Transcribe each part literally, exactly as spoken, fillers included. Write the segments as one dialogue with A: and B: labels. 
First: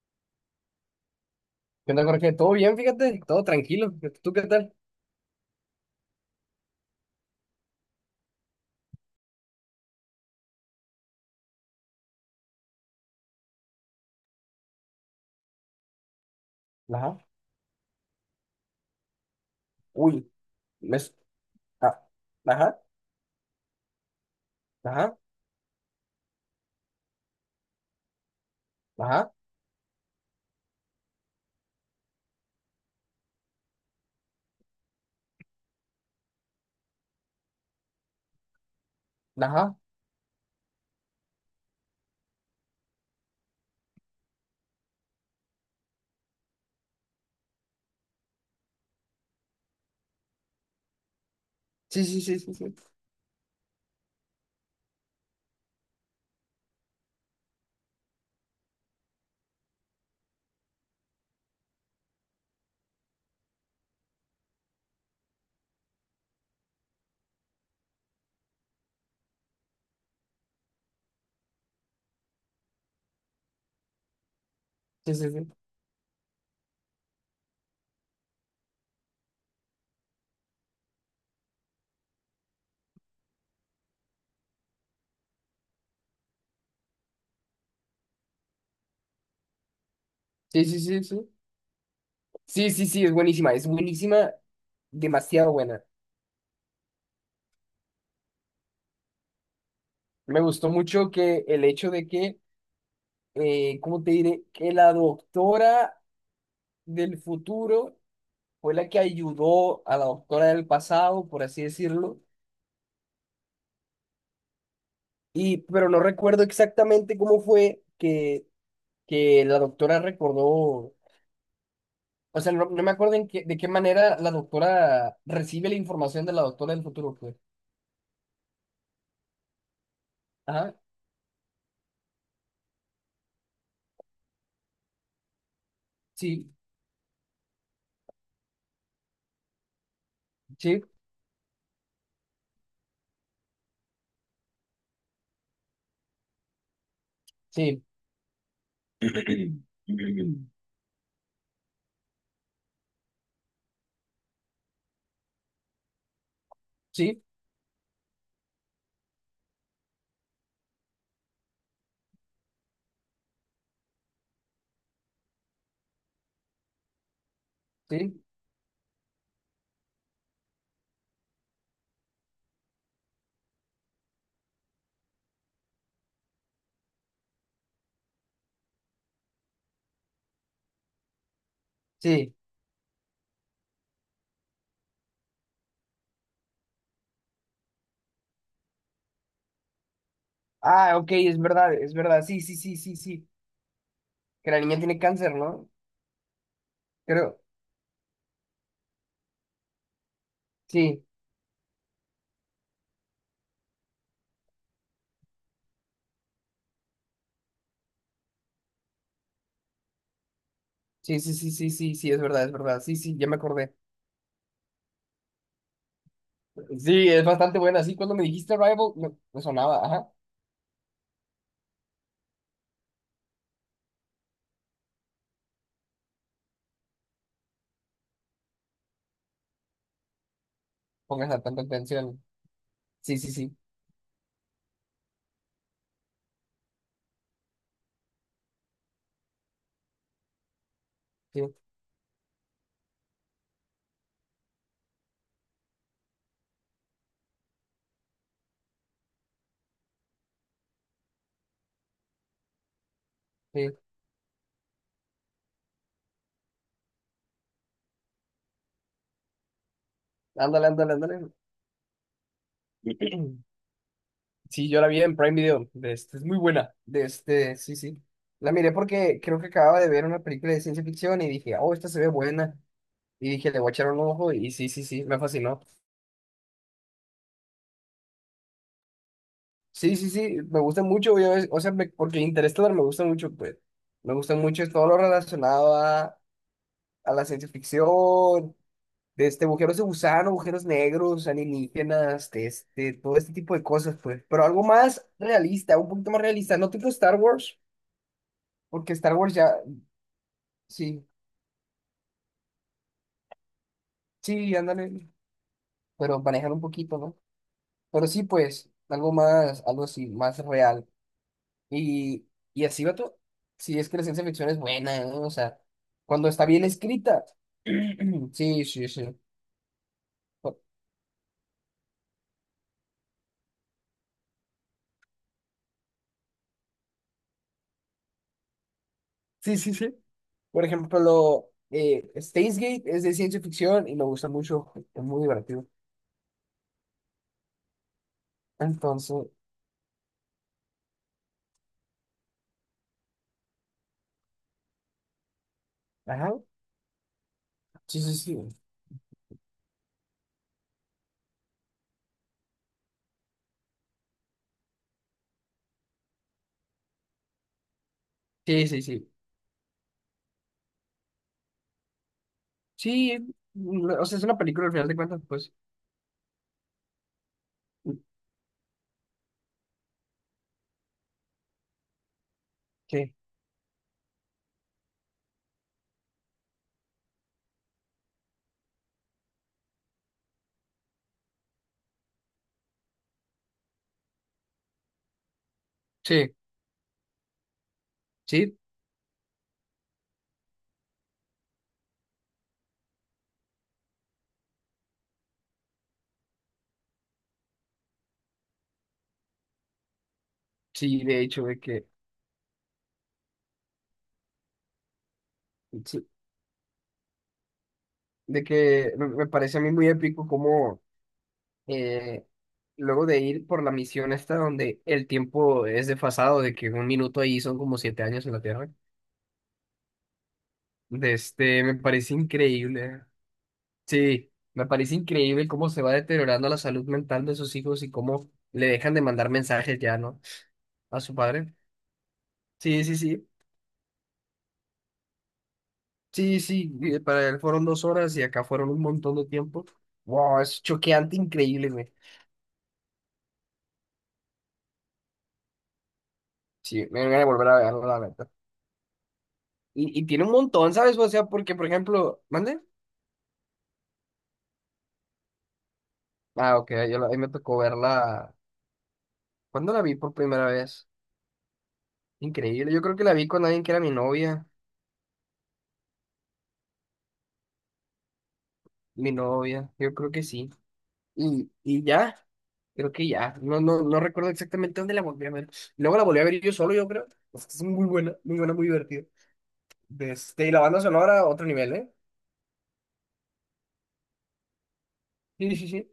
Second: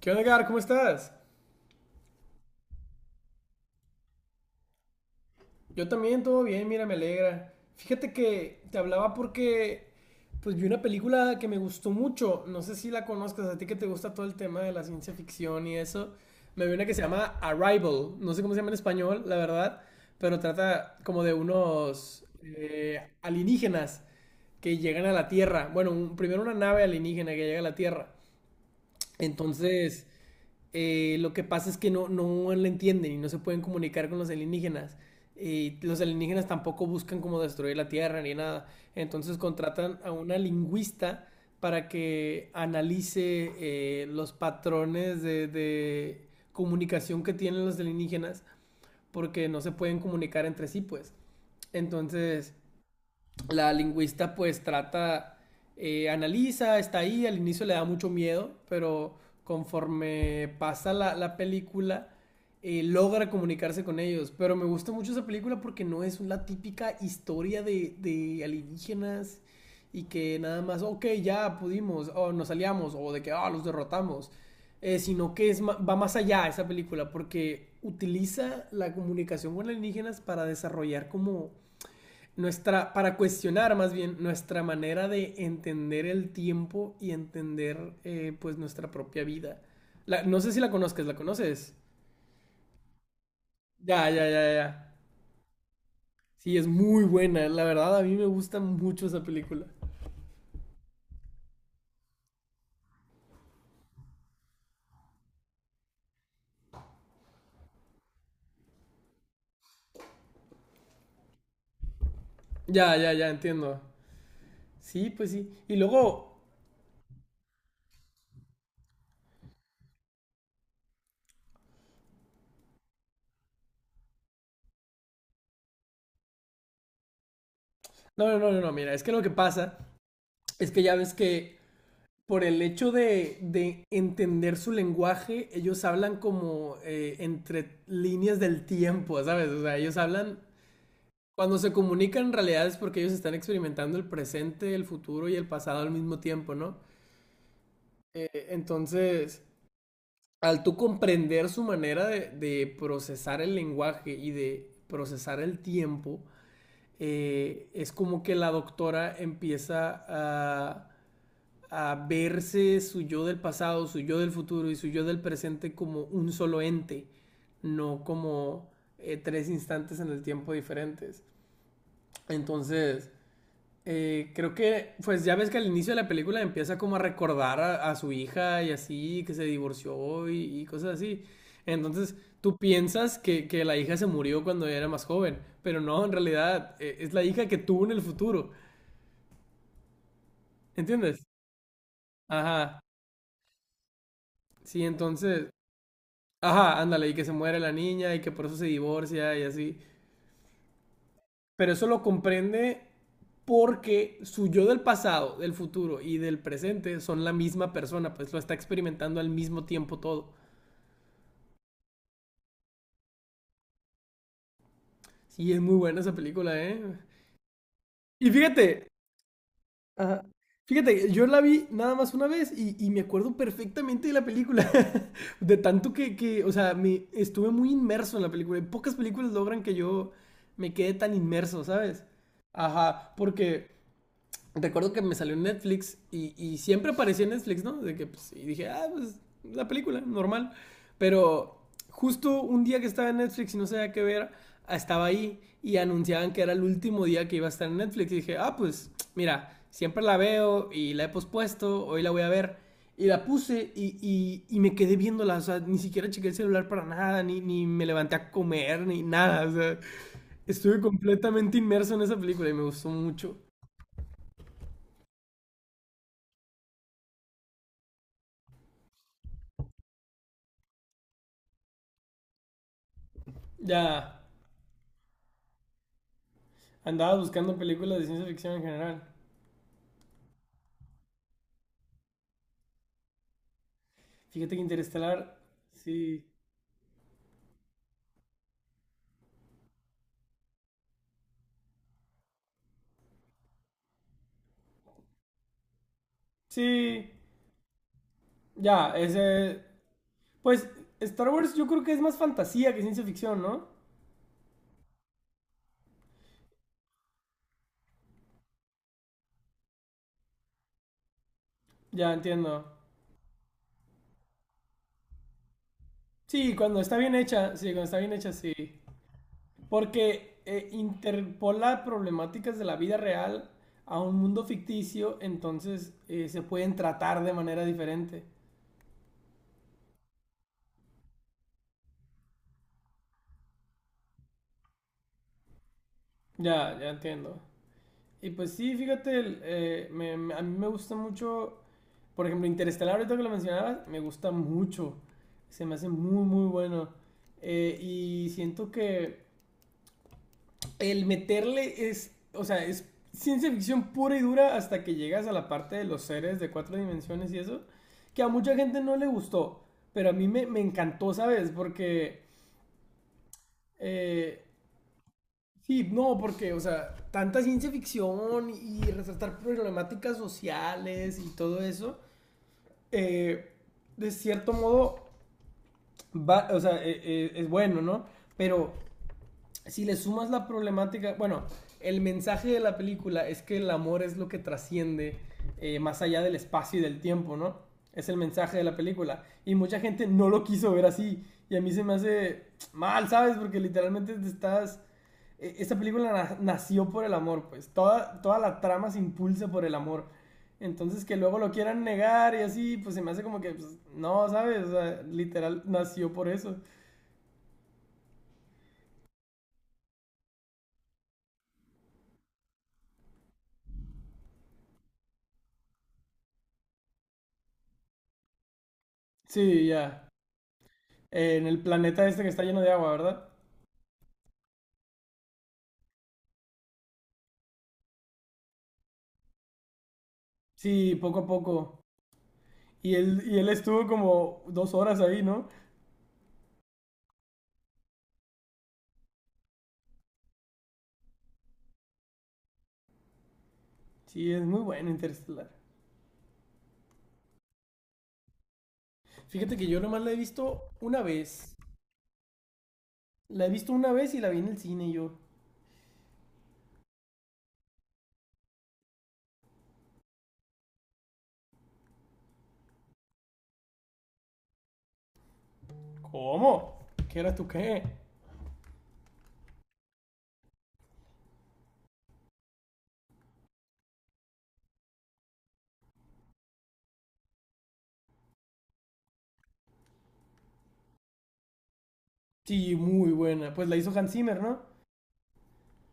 A: ¿Qué onda, Edgar? ¿Cómo estás?
B: ¿Qué onda, Jorge? ¿Todo bien? Fíjate, todo tranquilo. ¿Tú qué tal?
A: Yo también, todo bien, mira, me alegra. Fíjate que te hablaba porque pues vi una película que me gustó mucho. No sé si la conozcas, a ti que te gusta todo el tema de la ciencia ficción y eso. Me vi una que se
B: Ajá.
A: llama Arrival. No sé cómo se llama en español, la verdad,
B: Uy,
A: pero
B: me...
A: trata
B: s-
A: como de
B: ah,
A: unos
B: Ajá,
A: eh, alienígenas que llegan a
B: ajá,
A: la Tierra. Bueno, un- primero una nave alienígena que llega a la Tierra.
B: ajá,
A: Entonces, Eh, lo que pasa es que no, no la entienden y no se pueden comunicar con los alienígenas. Y los alienígenas tampoco buscan como destruir la Tierra ni nada. Entonces
B: ajá.
A: contratan a una lingüista para que analice eh, los patrones de, de comunicación que tienen los alienígenas porque no se pueden comunicar entre sí, pues.
B: Sí, sí, sí,
A: Entonces,
B: sí, sí.
A: la lingüista pues trata, eh, analiza, está ahí, al inicio le da mucho miedo, pero conforme pasa la, la película, eh, logra comunicarse con ellos. Pero me gusta mucho esa película porque no es la típica historia de, de alienígenas y que nada más, ok, ya pudimos, o nos aliamos, o de que, ah, oh, los derrotamos. Eh,
B: Sí, sí,
A: sino que
B: sí.
A: es ma- va más allá esa película porque utiliza la comunicación con alienígenas para desarrollar como nuestra, para cuestionar más bien nuestra manera de entender el tiempo y entender eh, pues nuestra propia vida. La, no sé si
B: Sí,
A: la
B: sí, sí,
A: conozcas, ¿la
B: sí.
A: conoces?
B: Sí, sí, sí, es buenísima. Es
A: Ya, ya,
B: buenísima,
A: ya, ya.
B: demasiado buena.
A: Sí, es muy buena, la verdad a mí me gusta mucho esa película.
B: Me gustó mucho que el hecho de que, eh, ¿cómo te diré? Que la doctora del futuro fue la que ayudó a la doctora del pasado, por así decirlo.
A: Ya, ya, ya, entiendo. Sí, pues sí.
B: Y,
A: Y
B: pero no
A: luego,
B: recuerdo exactamente cómo fue que, que la doctora recordó. O sea, no, no me acuerdo en qué- de qué manera la doctora recibe la información de la doctora del futuro, pues.
A: no, no, no, no, no, mira, es que lo que pasa es
B: Ajá,
A: que ya ves que por el hecho de, de entender su lenguaje, ellos hablan
B: sí,
A: como eh, entre líneas del tiempo, ¿sabes? O sea, ellos hablan.
B: sí,
A: Cuando se comunican en realidad es porque ellos están experimentando el presente, el futuro y el pasado al mismo tiempo, ¿no?
B: sí.
A: Eh, Entonces, al tú comprender su manera de, de procesar el lenguaje y de procesar el tiempo,
B: Sí,
A: eh, es como que la doctora empieza a, a verse su yo del pasado, su yo del futuro y su yo del presente como un solo ente, no
B: sí,
A: como eh, tres instantes en el tiempo diferentes. Entonces, Eh, creo que, pues ya ves que al inicio de la película empieza como a recordar a, a su hija y así, que se divorció y, y cosas así. Entonces,
B: sí.
A: tú piensas que, que la hija se murió cuando era más joven, pero no, en realidad eh, es la hija que tuvo en el futuro,
B: Ah, ok,
A: ¿entiendes?
B: es verdad, es verdad. Sí, sí, sí,
A: Ajá,
B: sí, sí. Que la niña
A: sí,
B: tiene cáncer,
A: entonces,
B: ¿no?
A: ajá, ándale, y que se
B: Creo.
A: muere la niña y que por eso se divorcia y así.
B: Sí,
A: Pero eso lo comprende porque su yo del pasado, del futuro y del presente son la misma persona, pues lo está experimentando al mismo tiempo todo.
B: sí, sí, sí, sí, sí, sí, es verdad, es verdad. Sí, sí, ya me acordé.
A: Sí, es muy buena esa película, ¿eh?
B: Sí, es bastante buena. Sí, cuando me
A: Y
B: dijiste
A: fíjate,
B: Rival, me, me sonaba. Ajá,
A: ajá, fíjate, yo la vi nada más una vez y, y me acuerdo perfectamente de la película, de tanto que, que, o sea, me, estuve muy inmerso en la película. Pocas películas logran que yo me quede tan
B: póngase tanta
A: inmerso, ¿sabes?
B: atención.
A: Ajá,
B: Sí, sí, sí,
A: porque recuerdo que me salió en Netflix y, y siempre aparecía en Netflix, ¿no? De que, pues, y dije, ah, pues, la película, normal.
B: sí,
A: Pero justo un día que estaba en Netflix y no sabía qué ver, estaba ahí y anunciaban que era el último día que iba a estar en Netflix. Y dije, ah, pues, mira, siempre la veo y la he pospuesto, hoy la voy a ver. Y la puse
B: sí.
A: y, y, y me quedé viéndola, o sea, ni siquiera chequé el celular para nada, ni, ni me levanté a comer, ni nada, o sea,
B: Ándale,
A: estuve
B: ándale, ándale.
A: completamente inmerso en esa película y me gustó mucho.
B: Sí, yo la vi en Prime Video. De este, es muy buena. De este, sí, sí. La miré porque creo que acababa de ver una película de ciencia ficción y dije, oh, esta se ve buena. Y dije, le voy a echar un
A: Ya,
B: ojo y sí, sí, sí, me fascinó.
A: andabas buscando películas de ciencia ficción en general.
B: Sí, sí, sí, me gusta mucho, yo es- o sea, me- porque Interestelar me gusta mucho, pues. Me gusta
A: Fíjate que
B: mucho es todo lo
A: Interestelar,
B: relacionado a,
A: sí.
B: a la ciencia ficción, de este, agujeros de gusano, agujeros negros, alienígenas, de este, todo este tipo de cosas, pues. Pero algo más realista, un poquito más realista, no tipo
A: Sí,
B: Star Wars,
A: ya,
B: porque Star Wars ya...
A: ese. Pues
B: Sí,
A: Star Wars yo creo que es más fantasía que ciencia ficción, ¿no?
B: Sí, ándale, pero manejar un poquito, ¿no? Pero sí, pues, algo más, algo así, más real.
A: Ya
B: Y,
A: entiendo.
B: y así va todo. Sí, es que la ciencia ficción es buena, ¿no? O sea, cuando está
A: Sí,
B: bien
A: cuando está bien
B: escrita.
A: hecha, sí, cuando está bien hecha,
B: Sí,
A: sí.
B: sí, sí.
A: Porque
B: Por-
A: eh, interpola problemáticas de la vida real a un mundo ficticio, entonces eh, se pueden tratar de manera diferente.
B: Sí, sí, sí. Por ejemplo, eh, Steins Gate es de ciencia ficción y me gusta mucho, es muy divertido.
A: Ya, ya entiendo. Y pues sí, fíjate,
B: Entonces,
A: el, eh, me- me- a mí me gusta mucho, por ejemplo, Interestelar, ahorita que lo mencionabas, me gusta mucho, se me hace muy,
B: ajá,
A: muy bueno. Eh,
B: sí, sí,
A: y
B: sí.
A: siento que el meterle es, o sea, es ciencia ficción pura y dura hasta que llegas a la parte de los seres de cuatro dimensiones y eso, que a mucha
B: Sí,
A: gente
B: sí,
A: no le
B: sí.
A: gustó, pero a mí me, me encantó, ¿sabes? Porque
B: Sí, mm, o sea, es una
A: eh,
B: película al final de cuentas, pues.
A: sí, no, porque, o sea, tanta ciencia ficción y resaltar problemáticas sociales y todo eso,
B: ¿Qué?
A: eh, de cierto modo, va, o sea, eh, eh, es bueno, ¿no? Pero si le sumas la problemática, bueno, el mensaje de la película es que el amor es lo que trasciende eh, más allá del
B: Sí,
A: espacio y del tiempo, ¿no? Es el mensaje
B: sí,
A: de la película. Y mucha gente no lo quiso ver así. Y a mí se me hace mal, ¿sabes? Porque literalmente te estás… eh, Esta película na- nació por el amor, pues. Toda, toda la trama se impulsa por el amor.
B: sí,
A: Entonces que
B: de
A: luego
B: hecho,
A: lo
B: de
A: quieran
B: que
A: negar y así, pues se me hace como que, pues, no, ¿sabes? O sea, literal
B: Sí,
A: nació por eso.
B: de que me me parece a mí muy épico como eh, luego de ir por la misión esta donde el tiempo es desfasado, de que un minuto ahí son como siete años en la Tierra,
A: Sí, ya.
B: de
A: En el
B: este, me
A: planeta
B: parece
A: este que está lleno de agua,
B: increíble.
A: ¿verdad?
B: Sí, me parece increíble cómo se va deteriorando la salud mental de sus hijos y cómo le dejan de mandar mensajes ya, ¿no?
A: Sí,
B: A su
A: poco a
B: padre.
A: poco.
B: Sí,
A: Y
B: sí,
A: él,
B: sí.
A: y él estuvo como dos horas ahí, ¿no?
B: Sí, sí, eh, para él fueron dos horas y acá fueron un montón de tiempo. Wow, es choqueante, increíble, güey.
A: Sí, es muy bueno Interstellar.
B: Sí, me voy a volver a verlo, la verdad.
A: Fíjate que yo
B: Y,
A: nomás
B: y
A: la he
B: tiene un
A: visto
B: montón, ¿sabes?
A: una
B: O sea,
A: vez.
B: porque, por ejemplo, ¿mande?
A: La he visto una vez y la vi en el cine y yo.
B: Ah, ok, yo la- a mí me tocó verla. ¿Cuándo la vi por primera vez? Increíble, yo creo que la vi con alguien que era mi novia,
A: ¿Cómo? ¿Qué eras tú qué?
B: mi novia, yo creo que sí. Y, y ya, creo que ya, no, no, no recuerdo exactamente dónde la volví a ver. Luego la volví a ver yo solo, yo creo. Es que es muy buena, muy buena, muy divertida. De Este, y la banda sonora, otro nivel, ¿eh?
A: Sí, muy buena. Pues la hizo Hans Zimmer, ¿no?
B: Sí, sí, sí.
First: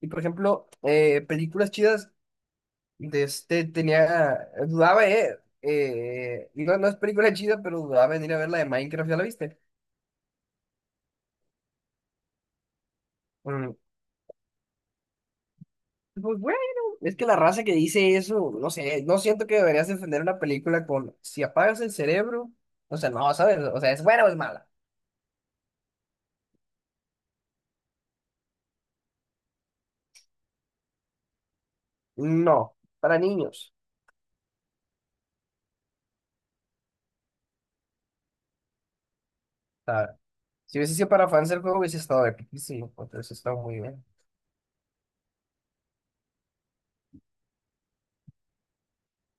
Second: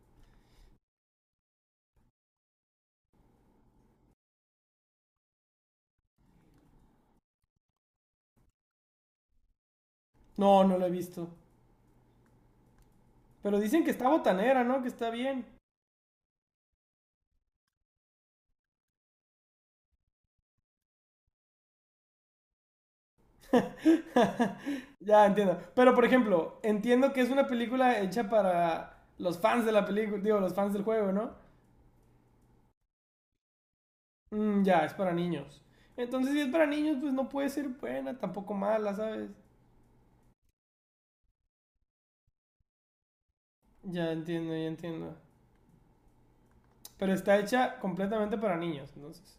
B: Y por ejemplo, eh, películas chidas. De este tenía, dudaba, eh, eh, no, no es película chida, pero dudaba en ir a ver la de Minecraft, ¿ya la viste?
A: No, no la he visto. Pero
B: Mm,
A: dicen que está botanera, ¿no? Que está bien.
B: pues bueno, es que la raza que dice eso, no sé, no siento que deberías defender una película con, si apagas el cerebro, o sea, no, ¿sabes? O sea, ¿es buena o es mala?
A: ya entiendo. Pero por ejemplo, entiendo que es una película hecha para los fans de la película, digo, los fans del juego, ¿no?
B: No, para niños,
A: Mm, ya, es para niños. Entonces, si es para niños, pues no puede ser buena, tampoco mala, ¿sabes?
B: ¿sabes? Si hubiese sido para fans del juego, hubiese estado epiquísimo, entonces está muy bien.
A: Ya entiendo, ya entiendo. Pero está hecha completamente para niños, entonces.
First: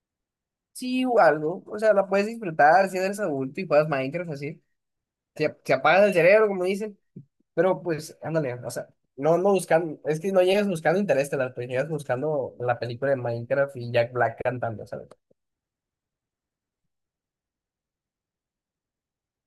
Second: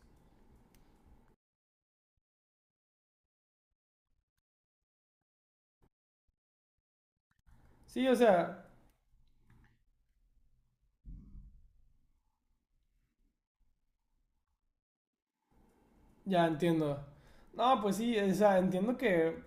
B: Sí, o algo, o sea, la puedes disfrutar si eres adulto y juegas Minecraft así. Si, si apagas el cerebro, como dicen. Pero
A: Sí, o
B: pues, ándale,
A: sea,
B: o sea, no, no buscando, es que no llegas buscando Interestelar, pues llegas buscando la película de Minecraft y Jack Black cantando, ¿sabes?
A: ya entiendo. No, pues sí, o sea, entiendo que,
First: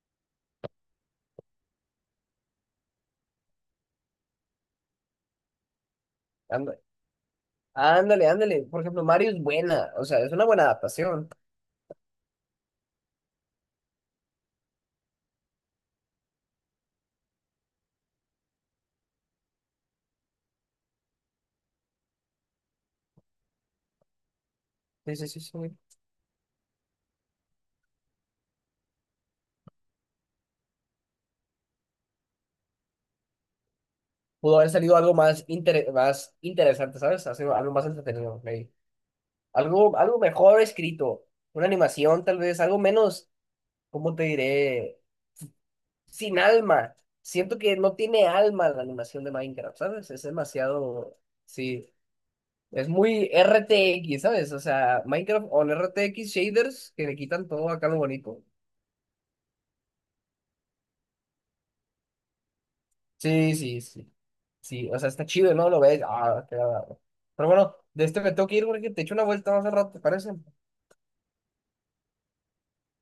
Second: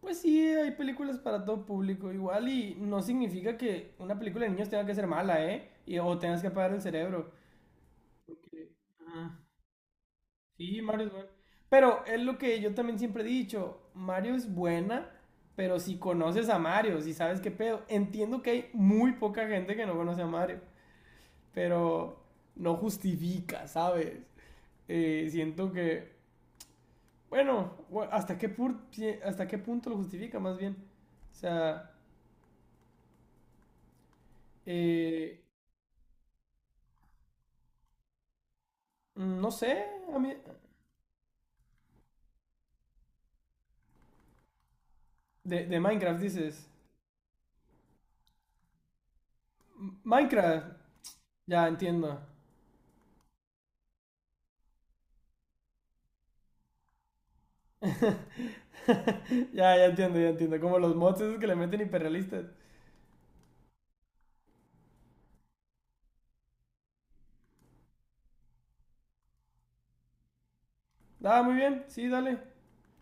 A: pues sí, hay películas para todo público igual y no significa que una película de niños tenga que ser mala, ¿eh? Y, o tengas que apagar
B: Ándale,
A: el cerebro.
B: ándale, ándale.
A: Porque,
B: Por ejemplo, Mario
A: ajá.
B: es buena, o sea, es una buena
A: Sí, Mario es bueno.
B: adaptación.
A: Pero es lo que yo también siempre he dicho, Mario es buena, pero si conoces a Mario, si sabes qué pedo, entiendo que hay muy poca gente que no conoce a Mario, pero no justifica, ¿sabes?
B: Sí, sí,
A: Eh,
B: sí, sí.
A: siento que, bueno, bu- ¿hasta qué, pur- si- hasta qué punto lo justifica más bien? O sea,
B: Pudo haber salido algo
A: eh,
B: más, inter- más interesante, ¿sabes? Hacer algo más entretenido, maybe.
A: mm, no sé,
B: Algo, algo
A: a mí…
B: mejor escrito, una animación tal vez, algo menos, ¿cómo te diré?
A: De, de Minecraft
B: Sin
A: dices.
B: alma. Siento que no tiene alma la animación de Minecraft, ¿sabes? Es
A: Minecraft,
B: demasiado...
A: ya
B: Sí,
A: entiendo.
B: es muy R T X, ¿sabes? O sea, Minecraft on R T X shaders que le quitan todo acá lo bonito.
A: ya, ya entiendo, ya entiendo. Como los mods esos que le meten hiperrealistas.
B: Sí, sí, sí. Sí, o sea, está chido, ¿no? Lo ves. Ah, qué agradable. Pero bueno, de este me tengo que ir porque te echo una vuelta más al rato, ¿te parece?
A: Ah, muy bien. Sí, dale.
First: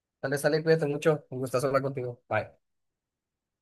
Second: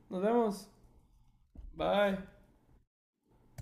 A: Nos
B: Dale, sale,
A: vemos.
B: cuídate mucho. Un gustazo hablar
A: Bye.
B: contigo. Bye.